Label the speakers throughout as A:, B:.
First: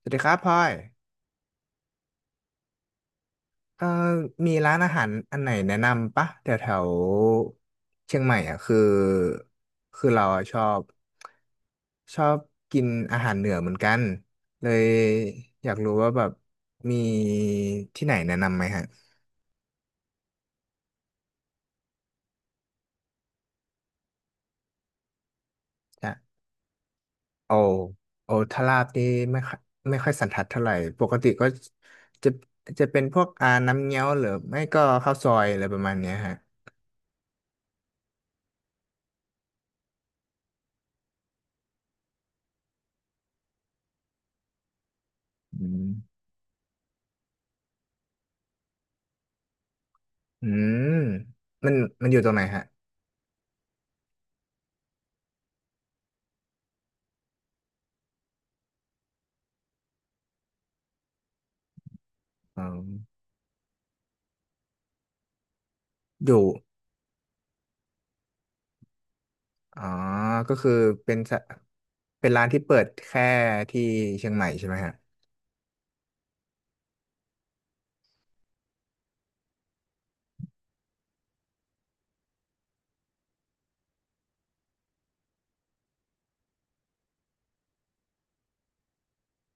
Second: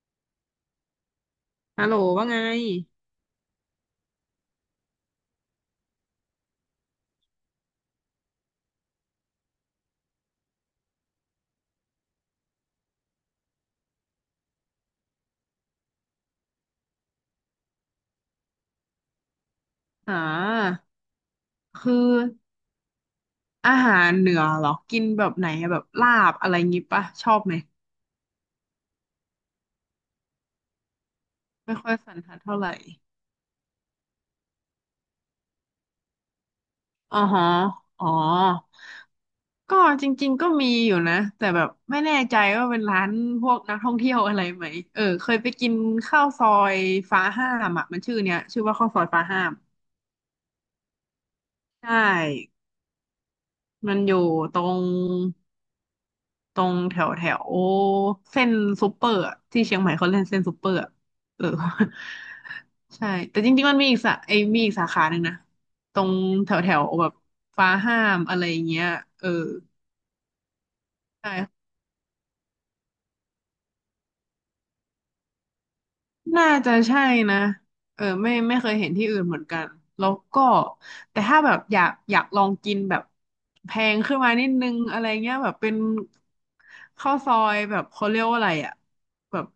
A: สวัสดีครับพลอย
B: ฮัลโหลว่าไง
A: เอ่อมีร้านอาหารอันไหนแนะนำปะแถวแถวเชียงใหม่อ่ะคือเราอะชอบกินอาหารเหนือเหมือนกันเลยอยากรู้ว่าแบบมีที่ไหนแนะนำไหมฮะ
B: อ่าคืออาหารเหนือเหรอ กินแบบลา
A: จ้ะ
B: บอะไรงี้ปะ ชอบ
A: โอ
B: ไหม
A: โอทาราบนี่ไม่ค่อยไม่ค่อยสันทัดเท่าไหร่ปกติก็
B: ไม่ค่อยสัน
A: จะ
B: ทัดเท่าไหร่
A: จะเป็นพวกอาน้ำเงี้ยวหรือไม่ก็ข้าวซอยอะไรประมาณเนี้ยฮะ
B: อ๋อฮะอ๋อ ก็จริงๆก็นะแต่แบบไม่แน่ใจว่าร้านพวกนักท่องเที่ยวอะไรไหม เออเคยไป
A: อื
B: กิน
A: ม
B: ข้าวซอยฟ้าห้ามชื่อเนี้ยข้าวซอยฟ้าห้าม
A: อืมมัน
B: ใช
A: มันอยู่ตรงไหน
B: ่
A: ฮะ
B: มันอยู่ตรง ตรงแถวแถวเส้นซูเปอร์อะที่เชียงใหม่เขาเล่นเส้นซูเปอร์อะเออ
A: อ๋อ
B: ใช่แต่จริงๆมันมีอีกสาไอ้มีอีกสาขาหนึ่งนะตรง
A: อยู่
B: แถวแถวแบบฟ้าห้ามอะไรอย่างเงี้ยเออ
A: อ๋อก็คือเป็นสะ
B: ใช่
A: เป็นร้านที่เปิดแค่ที่เชียงใหม่ใช่ไหมฮะ
B: น่าจะใช่นะเออไม่เคยเห็นที่อื่นเหมือนกันแล้วก็แต่ถ้าแบบอยากลองกินแบบแพงขึ้นมานิดนึงอะไรเงี้ยแบบเป็นข้าวซอยแบบเขาเรียกว่าอะไรอ่ะแบบ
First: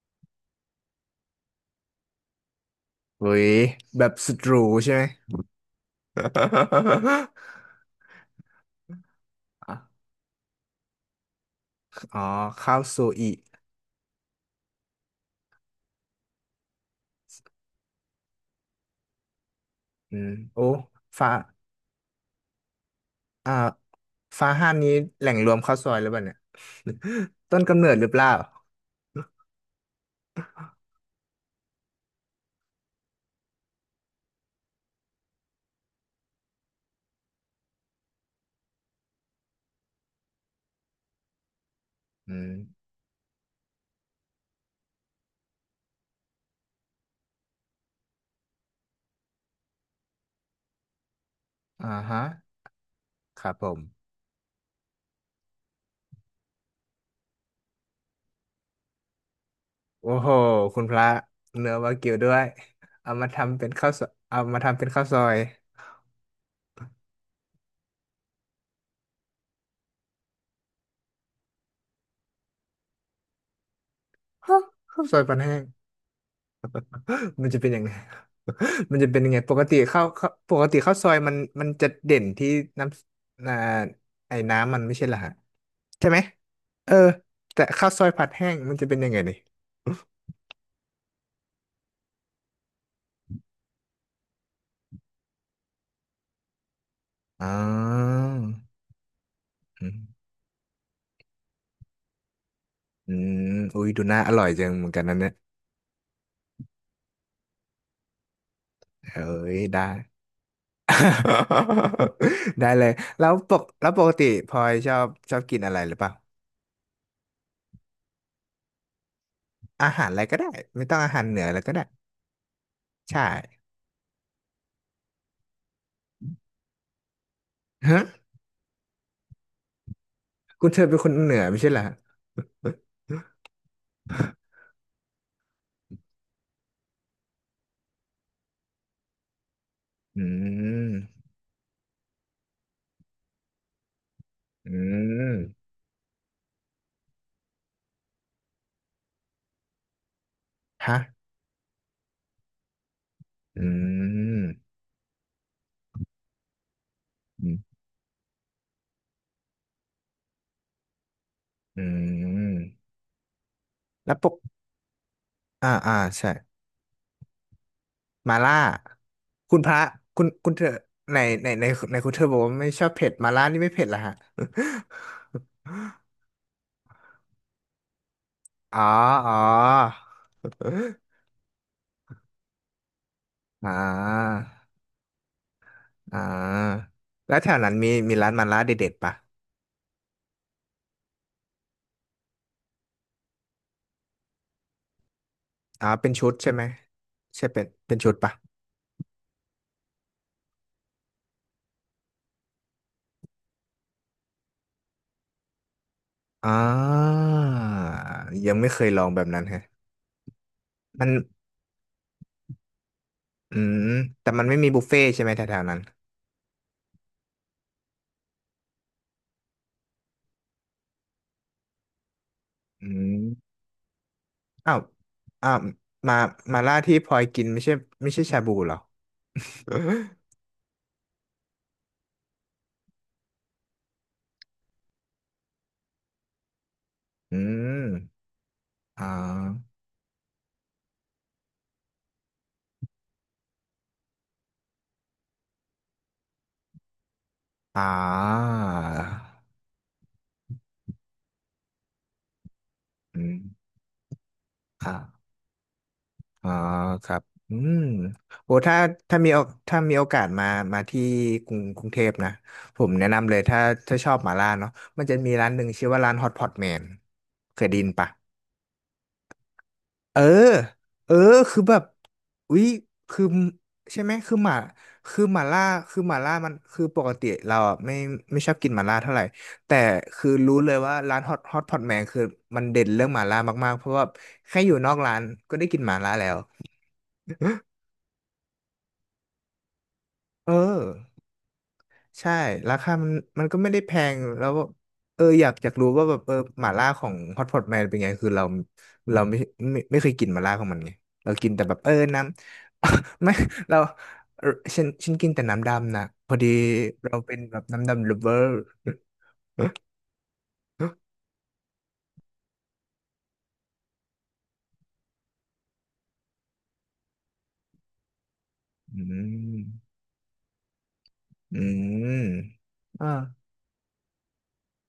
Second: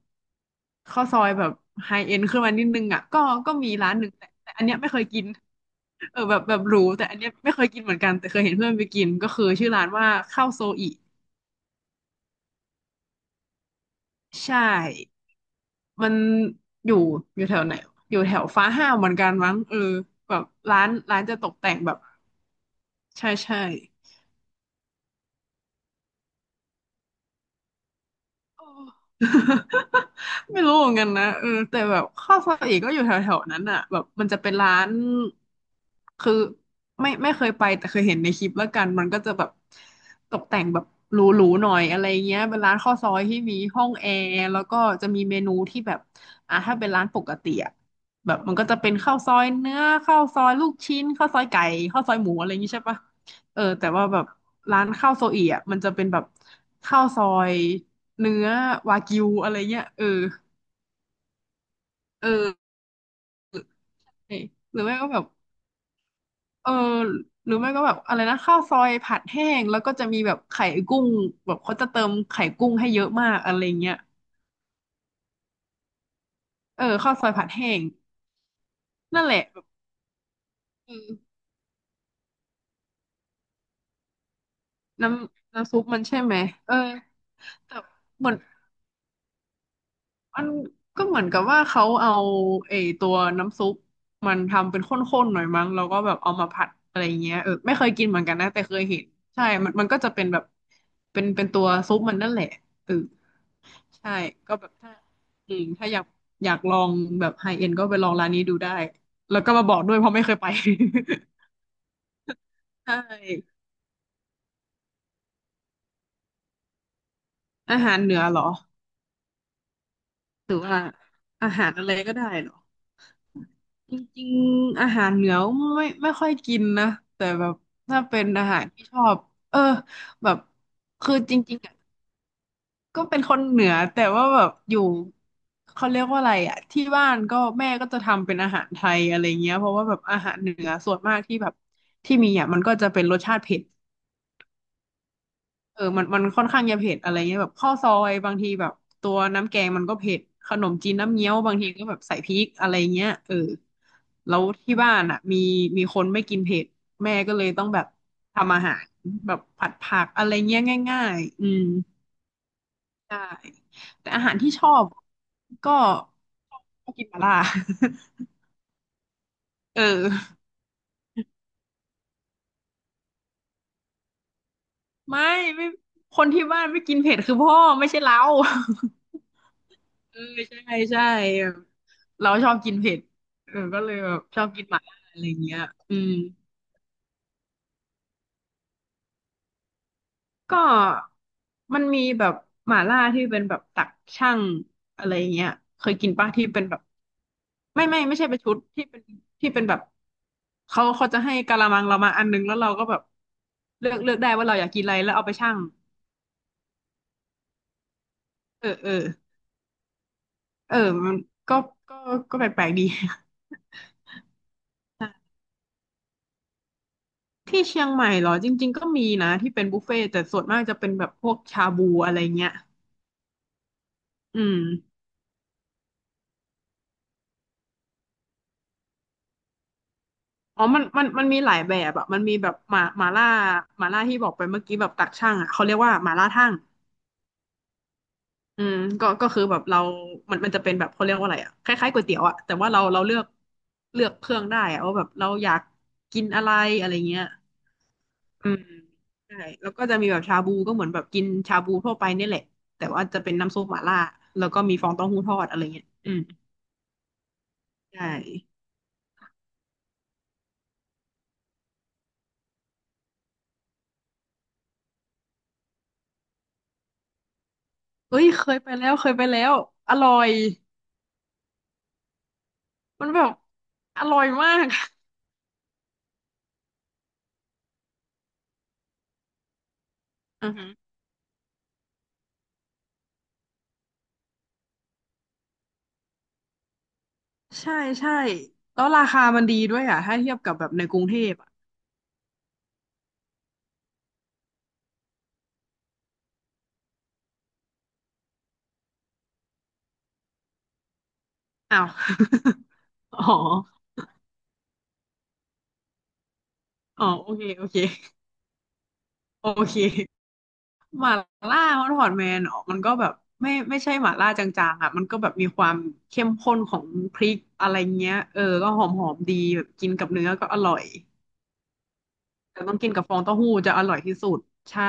B: ข้าวซอยแบบไฮเอ็นขึ้นมานิดนึงอ่ะก็
A: เว้ย
B: ก็มีร้าน
A: แบ
B: หนึ่ง
A: บ
B: แต่
A: สุดห
B: แต่
A: รู
B: อันเนี้ยไม่
A: ใช่
B: เค
A: ไหม
B: ยกินเออแบบหรูแต่อันเนี้ย ไม่เคยกินเหมือนกันแต่เคยเห็นเพื่อนไปกินก็คือชื่อ
A: อะ
B: ร้านว่าข้าวโซอิ
A: อ๋อข้าวซูอิ
B: ใช่ มันอยู่อยู่แถวไหนอยู่แถวฟ้าห้าวเหมือนกันมั้งเออ
A: อืม
B: แบบ
A: โอ้
B: ร้าน
A: ฟ้า
B: จะตกแต่งแบบใช่
A: อ่า
B: ใช่
A: ฟ้าห้ามนี้แหล่งรวมข้าวซอยหรือเปล่าเนี่ย ต้นกำเนิดหรือเปล่า
B: ไม่รู้เหมือนกันนะเออแต่แบบข้าวซอยเอกก็อยู่แถวๆนั้นอ่ะแบบมันจะเป็นร้านคือไม่เคยไปแต่เคยเห็นในคลิปแล้วกันมันก็จะแบบตกแต่งแบบหรูๆหน่อยอะไร
A: อื
B: เงี้ย
A: ม
B: เป็นร้านข้าวซอยที่มีห้องแอร์แล้วก็จะมีเมนูที่แบบอ่ะถ้าเป็นร้านปกติอะแบบมันก็จะเป็นข้าวซอยเนื้อข้าวซอยลูกชิ้นข้าวซอยไก่
A: อ่า
B: ข้าวซอย
A: ฮะ
B: หมูอะไรอย่างงี้ใช่ปะ
A: ครับ
B: เออ
A: ผ
B: แต่ว่า
A: ม
B: แบบร้านข้าวโซอีอ่ะมันจะเป็นแบบข้าวซอย เนื้อวากิวอะไรเงี้ยเออ
A: โอ้โหคุณพระเนื้อวากิว
B: เอ
A: ด้วย
B: อเ
A: เอามาทำเป็นข้าวซอย
B: ออ
A: เอามา
B: ห
A: ทำ
B: รื
A: เป็
B: อ
A: น
B: ไม่
A: ข้าว
B: ก็
A: ซ
B: แบ
A: อ
B: บ
A: ย
B: เออหรือไม่ก็แบบอะไรนะข้าวซอยผัดแห้งแล้วก็จะมีแบบไข่กุ้งแบบเขาจะเติมไข่กุ้งให้เยอะมากอะไรเงี้ย
A: ฮะข้าวซอยปันแห้ง
B: เออข้าวซอย ผั
A: มั
B: ด
A: นจะ
B: แห้
A: เป็นยั
B: ง
A: งไง มันจะเป็น
B: นั่น
A: ยัง
B: แห
A: ไง
B: ละ
A: ป
B: แบ
A: ก
B: บ
A: ติข้าวซอย
B: เออ
A: มันจะเด่นที่น้ำอ่าไอ้น้ำมันไม่ใช่
B: น้
A: เหรอฮะ
B: ำน้ำซุปมัน
A: ใช่ไห
B: ใช่
A: ม
B: ไหมเออ
A: เออแต่
B: แต่
A: ข้าวซอยผั
B: เห
A: ด
B: มือน
A: แห้งมันจะเป็นยังไงนี่
B: มันก็เหมือนกับว่าเขาเอาไอ้ตัวน้ำซุปมันทำเป็นข้นๆหน่อยมั้งแล้วก็แบบเอามาผัดอะไรเงี้ย
A: อ๋
B: เออไม่เคยกินเห
A: อ
B: มือนกันนะแต่เคยเห็นใช่ มันมั
A: อื
B: น
A: ม
B: ก็จะเป็นแบบเป็นเป็นตัวซุปมันนั่นแหละเออ
A: อืมอุ้ยดู
B: ใช่
A: น่าอร่อย
B: ก็
A: จั
B: แบบ
A: งเหมือ
B: ถ้า
A: นกันนะเนี่ย
B: อืมถ้าอยากอยากลองแบบไฮเอ็นก็ไปลองร้านนี้ดูได้
A: เอ้
B: แล้วก็
A: ย
B: มาบอก
A: ได้
B: ด้วยเพราะไม่เคยไป
A: ได้เล ย
B: ใช่
A: แล้วปกติพลอยชอบกินอะไรหรือเปล่า
B: อาหารเหนือเหรอ
A: อาหารอะไรก็ได้
B: หรือว่า
A: ไม่ต้องอาหารเหนือ
B: อา
A: อะไร
B: หาร
A: ก็ได้
B: อะไรก็ได้เหรอ
A: ใช่
B: จริงๆอาหารเหนือไม่ค่อยกินนะแต่แบบ
A: ฮะ
B: ถ้าเป็นอาหารที่ชอบเออแบบ
A: คุณเธอเป็นคน
B: คือ
A: เห
B: จ
A: นือ
B: ริ
A: ไม่
B: งๆ
A: ใช่
B: อ่ะ
A: เหรอ
B: ก็เป็นคนเหนือแต่ว่าแบบอยู่เขาเรียกว่าอะไรอ่ะที่บ้านก็แม่ก็จะทำเป็นอาหารไทยอะไรเงี้ยเพราะว่าแบบอา
A: อื
B: หารเหนือส่
A: ม
B: วนมากที่แบบที่มีอ่ะมันก็จะเป็นรสชาติเผ็ด
A: อืม
B: เออมันค่อนข้างจะเผ็ดอะไรเงี้ยแบบข้าวซอยบางทีแบบตัวน้ำแกงมันก็เผ็ดขนมจีน
A: ฮะ
B: น้ำเงี้ยวบางทีก็แบบใส่พริกอะไรเงี้ยเออ
A: อื
B: แล้
A: ม
B: วที่บ้านอ่ะมีคนไม่กินเผ็ดแม่ก็เล
A: อื
B: ย
A: ม
B: ต้องแบบทำอาหารแบบผัดผักอะไรเงี้ยง่ายๆอืม
A: อืม
B: ใช่แต่
A: แล้ว
B: อา
A: ป
B: หา
A: ก
B: รที่ชอบ
A: อ่า
B: ก็
A: อ่าใช่
B: ชอบกินหม่าล่า
A: มาล่าคุณพ ระ
B: เอ
A: คุณ
B: อ
A: คุณเธอในในในคุณเธอบอกว่าไม่ชอบเผ็ดมาล่านี่ไม่เผ็ดเหรอฮะ
B: ไม่ไม่คนที่บ้านไม่กินเผ็ดคือพ่อไม่ใช่เรา
A: อ๋ออ๋อ
B: เออใช่ใช่แบบเราชอบกินเผ็ดเออ
A: อ่
B: ก็เลยแบบ
A: า
B: ชอบกินหม่าล่าอะไรเงี้ยอืม
A: อ่าแล้วแถวนั้นมีมีร้านมาล่าเด็ดๆปะ
B: ก็มันมีแบบหม่าล่าที่เป็นแบบตักช่างอะไรเงี้ยเค
A: อ๋อ
B: ยกิ
A: เป็
B: น
A: นชุ
B: ปะ
A: ด
B: ที่
A: ใช่ไห
B: เป็
A: ม
B: นแบบ
A: ใช่เป็น
B: ไม่
A: เป็น
B: ไม่
A: ชุด
B: ไม่ใช่
A: ปะ
B: เป็นชุดที่เป็นที่เป็นแบบเขาจะให้กะละมังเรามาอันนึงแล้วเราก็แบบเลือกได้ว่าเราอยากกินอะไรแล้วเอาไปชั่ง
A: อ่ายัง
B: เอ
A: ไม่
B: อ
A: เค
B: เอ
A: ย
B: อ
A: ลองแบบนั้นแฮะ
B: เออ
A: มัน
B: มันก็ก็ก็แปลกๆดี
A: อืมแต่มันไม่มีบุฟเฟ่ต์ใช่ไหม แถวๆนั้น
B: ที่เชียงใหม่เหรอจริงๆก็มีนะที่เป็นบุฟเฟ่ต์แต่ส่วนมากจะเป็นแบบพวกชาบูอะไรเงี้ย
A: อืม
B: อืม
A: อ้าวอ้าวมามาล่าที่พลอยกินไม่ใช่ไม่ใช่ชาบูเหรอ
B: อ๋อมันมีหลายแบบอะมันมีแบบหมาล่าที่บอกไปเมื่อกี้แบบตักช่างอะเขาเรียกว่าหมาล่าทั่ง
A: อืม
B: อืม
A: อ่
B: ก็ก็คือแบบ
A: า
B: เรามันมันจะเป็นแบบเขาเรียกว่าอะไรอะคล้ายๆก๋วยเตี๋ยวอะแต่ว่าเราเลือกเลือกเครื่องได้อะว่าแบบเราอยากกินอะไรอะไรเงี้ย
A: อ่
B: อืม
A: า
B: ใช่แล้วก็จะมีแบบชาบูก็เหมือนแบบกินชาบูทั่วไปเนี่ยแหละแต่ว่าจะ
A: อื
B: เป็
A: ม
B: นน้ำซุปหม่าล่าแล้วก็มีฟองเต้าหู้
A: อ่า
B: ทอดอะไรเงี้ยอืม
A: อ่าครับอืม
B: ใช่
A: โอ้ถ้าถ้ามีโอถ้ามีโอกาสมามาที่กรุงเทพนะผมแนะนำเลยถ้าถ้าชอบหมาล่าเนาะมันจะมีร้านหนึ่งชื่อว่าร้านฮอตพอตแมนเคยได้ยินปะ
B: เอ้ยเคยไปแล้วเคยไปแล้วอร่อ
A: เออ
B: ย
A: เออ คือแบบอุ๊ย
B: มันแบ
A: คือ
B: บ
A: ใช่
B: อ
A: ไหม
B: ร่อย
A: คือห
B: มา
A: มา
B: ก
A: คือหมาล่า คือหมาล่ามันคือปกติเราอ่ะไม่ไม่ชอบกินหมาล่าเท่าไหร่ แต่คือ
B: อือ
A: รู้
B: ฮึ
A: เลยว่าร้านฮอตพอตแมนคือมันเด่นเรื่องหมาล่ามากๆเพราะว่าแค่อยู่นอกร้านก็ได้กินหมาล่าแล้ว
B: ใช่ใช่แล้วราคามันดีด้วยอ่ะถ้าเทียบ
A: เอ
B: กับแบบ
A: อ
B: ในกรุงเทพอ่ะ
A: ใช่ราคามันก็ไม่ได้แพงแล้วแบบเอออยากรู้ว่าแบบเออหม่าล่าของฮอตพอตแมนเป็นไงคือเราเราไม่ไม่เคยกินหม่าล่าของมันไงเรากินแต่แบบ
B: อ้าว
A: เออน้ ำ
B: อ๋
A: ไม่เรา
B: อ
A: เออฉันกินแต่น้ำดำนะพอดี
B: อ๋อ
A: เรา
B: โอ
A: เป็น
B: เค
A: แบบ
B: โอเค
A: น้ำดำ lover
B: โอเค หม่าล่าฮอตพอตแมนมันก็แบบไม่ใช่หม่าล่าจางๆอ่ะมันก็แบบมีความเข้มข้นของพริกอะไรเงี้ยเออก็ห
A: อื
B: อมๆดีแบบ
A: ม
B: กินกับเนื้อก็อร่อย
A: อืม
B: แต่ต้องกินกับ
A: อ่า
B: ฟองเต้าหู้จะอร่อยที่สุดใช่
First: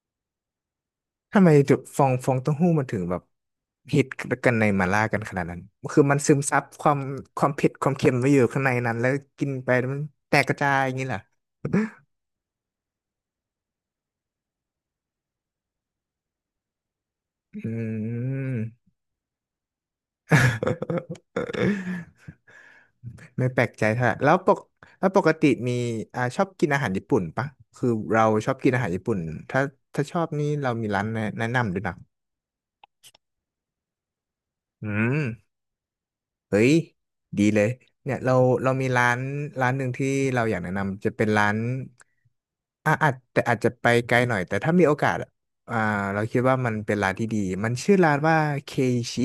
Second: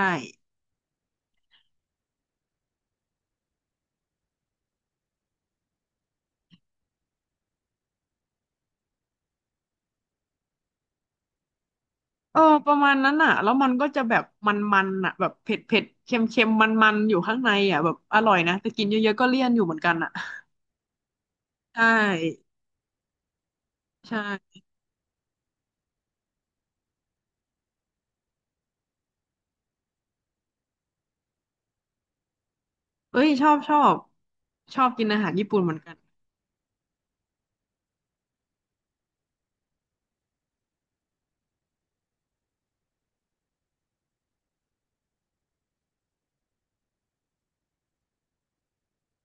A: ทำไมจุดฟองเต้าหู้มันถึงแบบฮิตกันในมาล่ากันขนาดนั้นคือมันซึมซับความความเผ็ดความเค็มไว้อยู่ข้างในนั้นแล้วกินไปมันแตกกระจายอย่างนี้เหรอ
B: เออประมาณนั้นอ่ะแล้วมันก็จะแบบมันๆอ่ะแบบเผ็ดเผ็ดเค็มเค็มมันๆอยู่ข้างใน
A: อื
B: อ่ะแบบอร่อยนะ
A: ม
B: แต่กินเยอะๆก็เลี่ยนอยู่เหมือนกันอ่ะใช่
A: ไม่แปลกใจเท่า
B: ใ
A: ไหร่
B: ช่
A: แล้วปกติมีอ่าชอบกินอาหารญี่ปุ่นปะคือเราชอบกินอาหารญี่ปุ่นถ้าถ้าชอบนี่เรามีร้านแนะนำด้วยนะ
B: เอ้ยชอบชอบชอ
A: อื
B: บกิน
A: ม
B: อาหารญี่ปุ่นเหมือนกัน
A: เฮ้ยดีเลยเนี่ยเราเรามีร้านร้านหนึ่งที่เราอยากแนะนำจะเป็นร้าน อ่าอาจแต่อาจจะไปไกลหน่อยแต่ถ้ามีโอกาสอะอ่าเราคิดว่ามันเป็นร้านที่ดีมันชื่อร้านว่าเคชิ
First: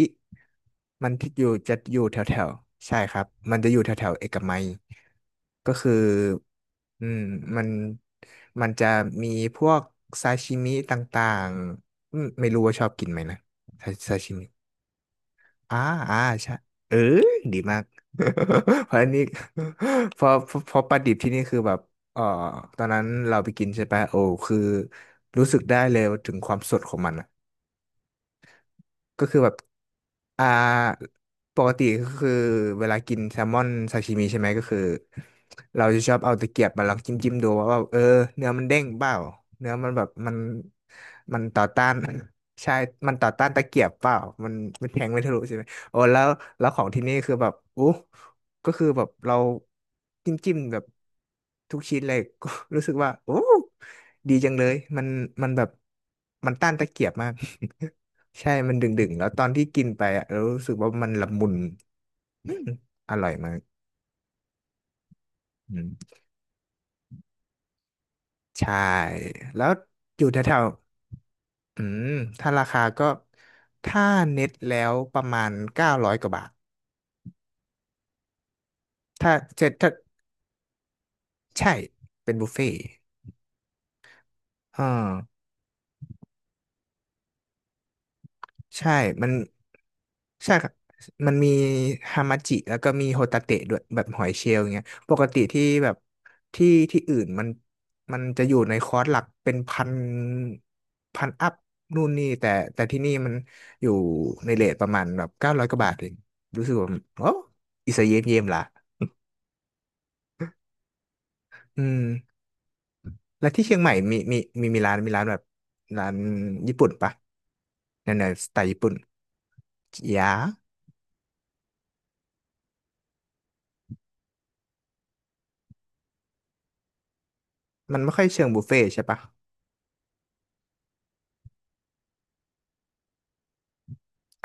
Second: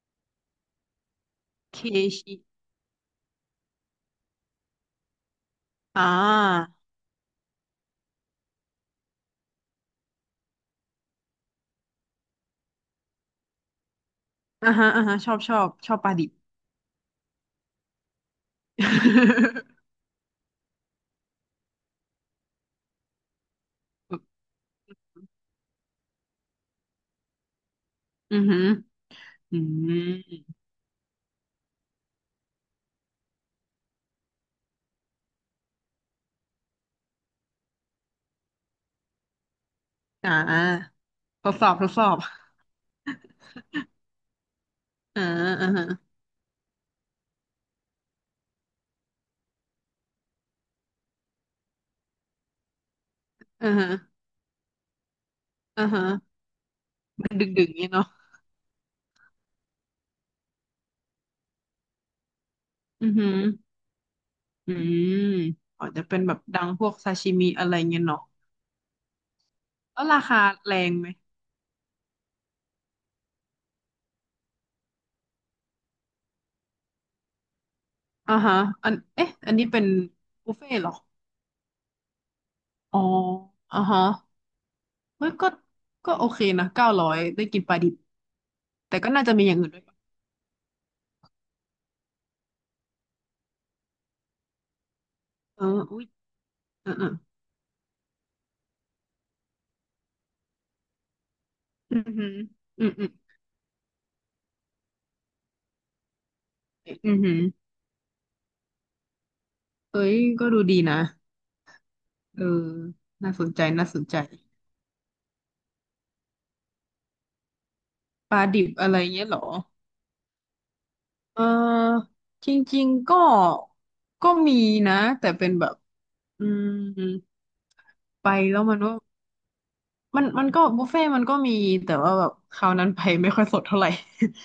A: มันที่อยู่จะ
B: เค
A: อยู่แถว
B: ชิ
A: แถวใช่ครับมันจะอยู่แถวแถวเอกมัยก็คือ
B: อ่า
A: อืมมันจะมีพวกซาชิมิต่างๆอืมไม่รู้ว่าชอบกินไหมนะซาชิมิ
B: อ่าฮะอ่าฮะชอบชอบ
A: อ่า
B: ชอบปลา
A: อ่า
B: ดิบ
A: ใช่เออดีมาก เพราะอันนี้ พอพอพอปลาดิบที่นี่คือแบบเออตอนนั้นเราไปกินใช่ปะโอ้ คือรู้สึกได้เลยถึงความสดของมัน
B: อือหือ
A: ก็คือแบ
B: อื
A: บ
B: ม
A: อ่าปกติก็คือเวลากินแซลมอนซาชิมิใช่ไหมก็คือเราจะชอบเอาตะเกียบมาลองจิ้มจิ้มดูว่าแบบเออเนื้อมันเด้งเปล่าเนื้อมันแบบมั
B: อ่
A: น
B: า
A: มัน
B: ทด
A: ต่อ
B: สอบท
A: ต้า
B: ด
A: น
B: สอบ
A: ใช่มันต่อต้านตะเกียบเปล่ามันแทงไม่
B: อ่า
A: ทะลุใช่ไหม
B: อ่าฮะ
A: โอ้แล้วของที่นี่คือแบบอู้ก็คือแบบเราจิ้มจิ้มแบบทุกชิ้นเลย ก็รู้สึกว่าโอ้
B: อ่าฮะ
A: ดีจังเลยมันแบบ
B: อ่าฮะ
A: มันต้านตะเกียบมา
B: มั
A: ก
B: นดึกดึกเงี้ยเนาะ
A: ใช่ มันดึงๆ แล้วตอนที่กินไปอ่ะเรารู้สึกว่ามันละมุน อืม
B: อื
A: อ
B: อหื
A: ร่อย
B: อ
A: มาก
B: อืม
A: อื
B: อาจจะ
A: ม
B: เป็นแบบดังพวกซาชิมิอะไรเงี้ยเนาะ
A: ใช่ แล้ว
B: แล้ว
A: อ
B: รา
A: ยู่แถ
B: คา
A: ว
B: แรงไหม
A: ๆอืมถ้าราคาก็ ถ้าเน็ตแล้วประมาณเก้าร้อยกว่าบาท
B: อ่าฮะอันเอ๊ะ
A: ถ้า
B: อันนี้
A: เจ็ด
B: เป็น
A: ถ้า
B: บุฟเฟ่ต์เหรอ
A: ใช่เป็นบุฟเฟ่ต์
B: อ๋ออ่าฮะ
A: อ่า
B: เฮ้ยก็โอเคนะ900ได้กินปลาดิบ
A: ใช่
B: แต่ก็น่า
A: มัน
B: จะมีอย่างอื่นด้วยปะ
A: ใช่ครับมันมีฮามาจิแล้วก็มีโฮตาเตะด้วยแบบหอยเชลล์อย่างเงี้ยปกติ
B: เอ
A: ที่
B: อ
A: แบบ
B: อุ้ย
A: ที่
B: อ่าอ่า
A: อื่นมันจะอยู่ในคอร์สหลักเป็นพันพันอัพ
B: อื
A: นู่
B: อ
A: นนี่
B: หือ
A: แต่
B: อืม
A: ที่
B: อืม
A: นี่มันอยู่ในเรทประมาณแบบเก้าร้อยกว่าบาทเองรู้สึกว่า
B: อืม
A: โอ้
B: อืม
A: อิสเยมเยมละ
B: เฮ้ยก็ดูดีนะ
A: อืม
B: เออ น่าส
A: แล้ว
B: นใจ
A: ที่เชียง
B: น่า
A: ใหม่
B: สน
A: มี
B: ใจ
A: มีมีมีร้านมีร้านแบบร้านญี่ปุ่นปะแนวแนว
B: ปลา
A: สไต
B: ดิบ
A: ล์ญี่
B: อะ
A: ปุ่น
B: ไรเงี้ยเหรอ
A: ยา
B: เออจริงๆก็มีนะแต่เป็นแบบ อืม
A: มันไม่ค่อ
B: ไป
A: ยเชิง
B: แล้
A: บุ
B: ว
A: ฟ
B: มั
A: เฟ่
B: น
A: ต์
B: ว่า
A: ใช่ปะ
B: มันก็บุฟเฟ่ต์มันก็มีแต่ว่าแบบคราวนั้นไปไม่ค่อยสดเท่าไหร่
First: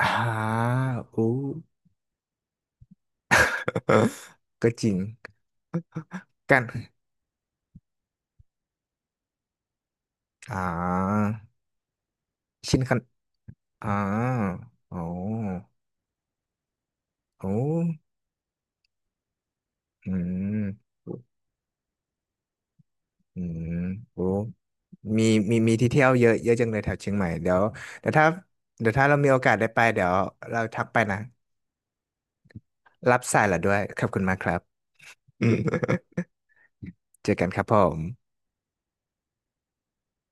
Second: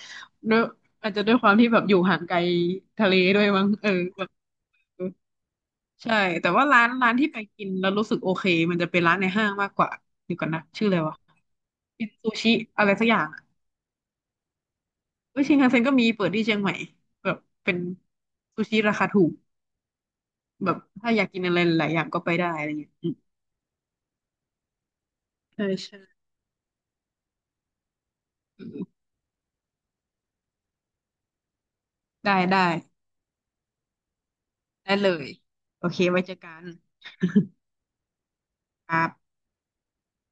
A: อ่
B: ด้ว
A: า
B: ยอาจจะ
A: อู้
B: ด้วยความที่แบบอยู่ห่างไกลทะเลด้วยมั้งเออแบบ
A: ก็จริง
B: เออใช่แต่
A: กั
B: ว่า
A: น
B: ร้านที่ไปกินแล้วรู้สึกโอเคมันจะเป็นร้านในห้างมากกว่าเดี๋ยวก่อน
A: อ่
B: นะชื่ออะไรวะ
A: า
B: เป็นซูชิ
A: ชิน
B: อะไร
A: คัน
B: สักอย่าง
A: อ่าโอ้
B: เอ้ยชินคันเซ็นก็มีเปิดที่เชียงใหม่แบบ
A: โอ้
B: เป็นซูชิราคาถูก
A: อื
B: แบบ
A: ม
B: ถ้าอยากกินอะไรหลายอย่างก็ไปได้อะไรเงี้ยอืม
A: อืมโอ้มีมี
B: ใช่
A: มีที่
B: ใช่
A: เที่ยวเยอะเยอะจังเลยแถวเชียงใหม่เดี๋ยวเดี๋ยวถ้า
B: อื
A: เดี๋ยว
B: ม
A: ถ้าเรามีโอกาสได้ไปเดี๋ยวเราทักไปนะ
B: ได้ได้
A: รับสายละด้วยขอบคุณมากครับ
B: ได้เลย
A: อืม
B: โอเคไว้เจอกัน
A: เจอกันครับผม
B: ครับ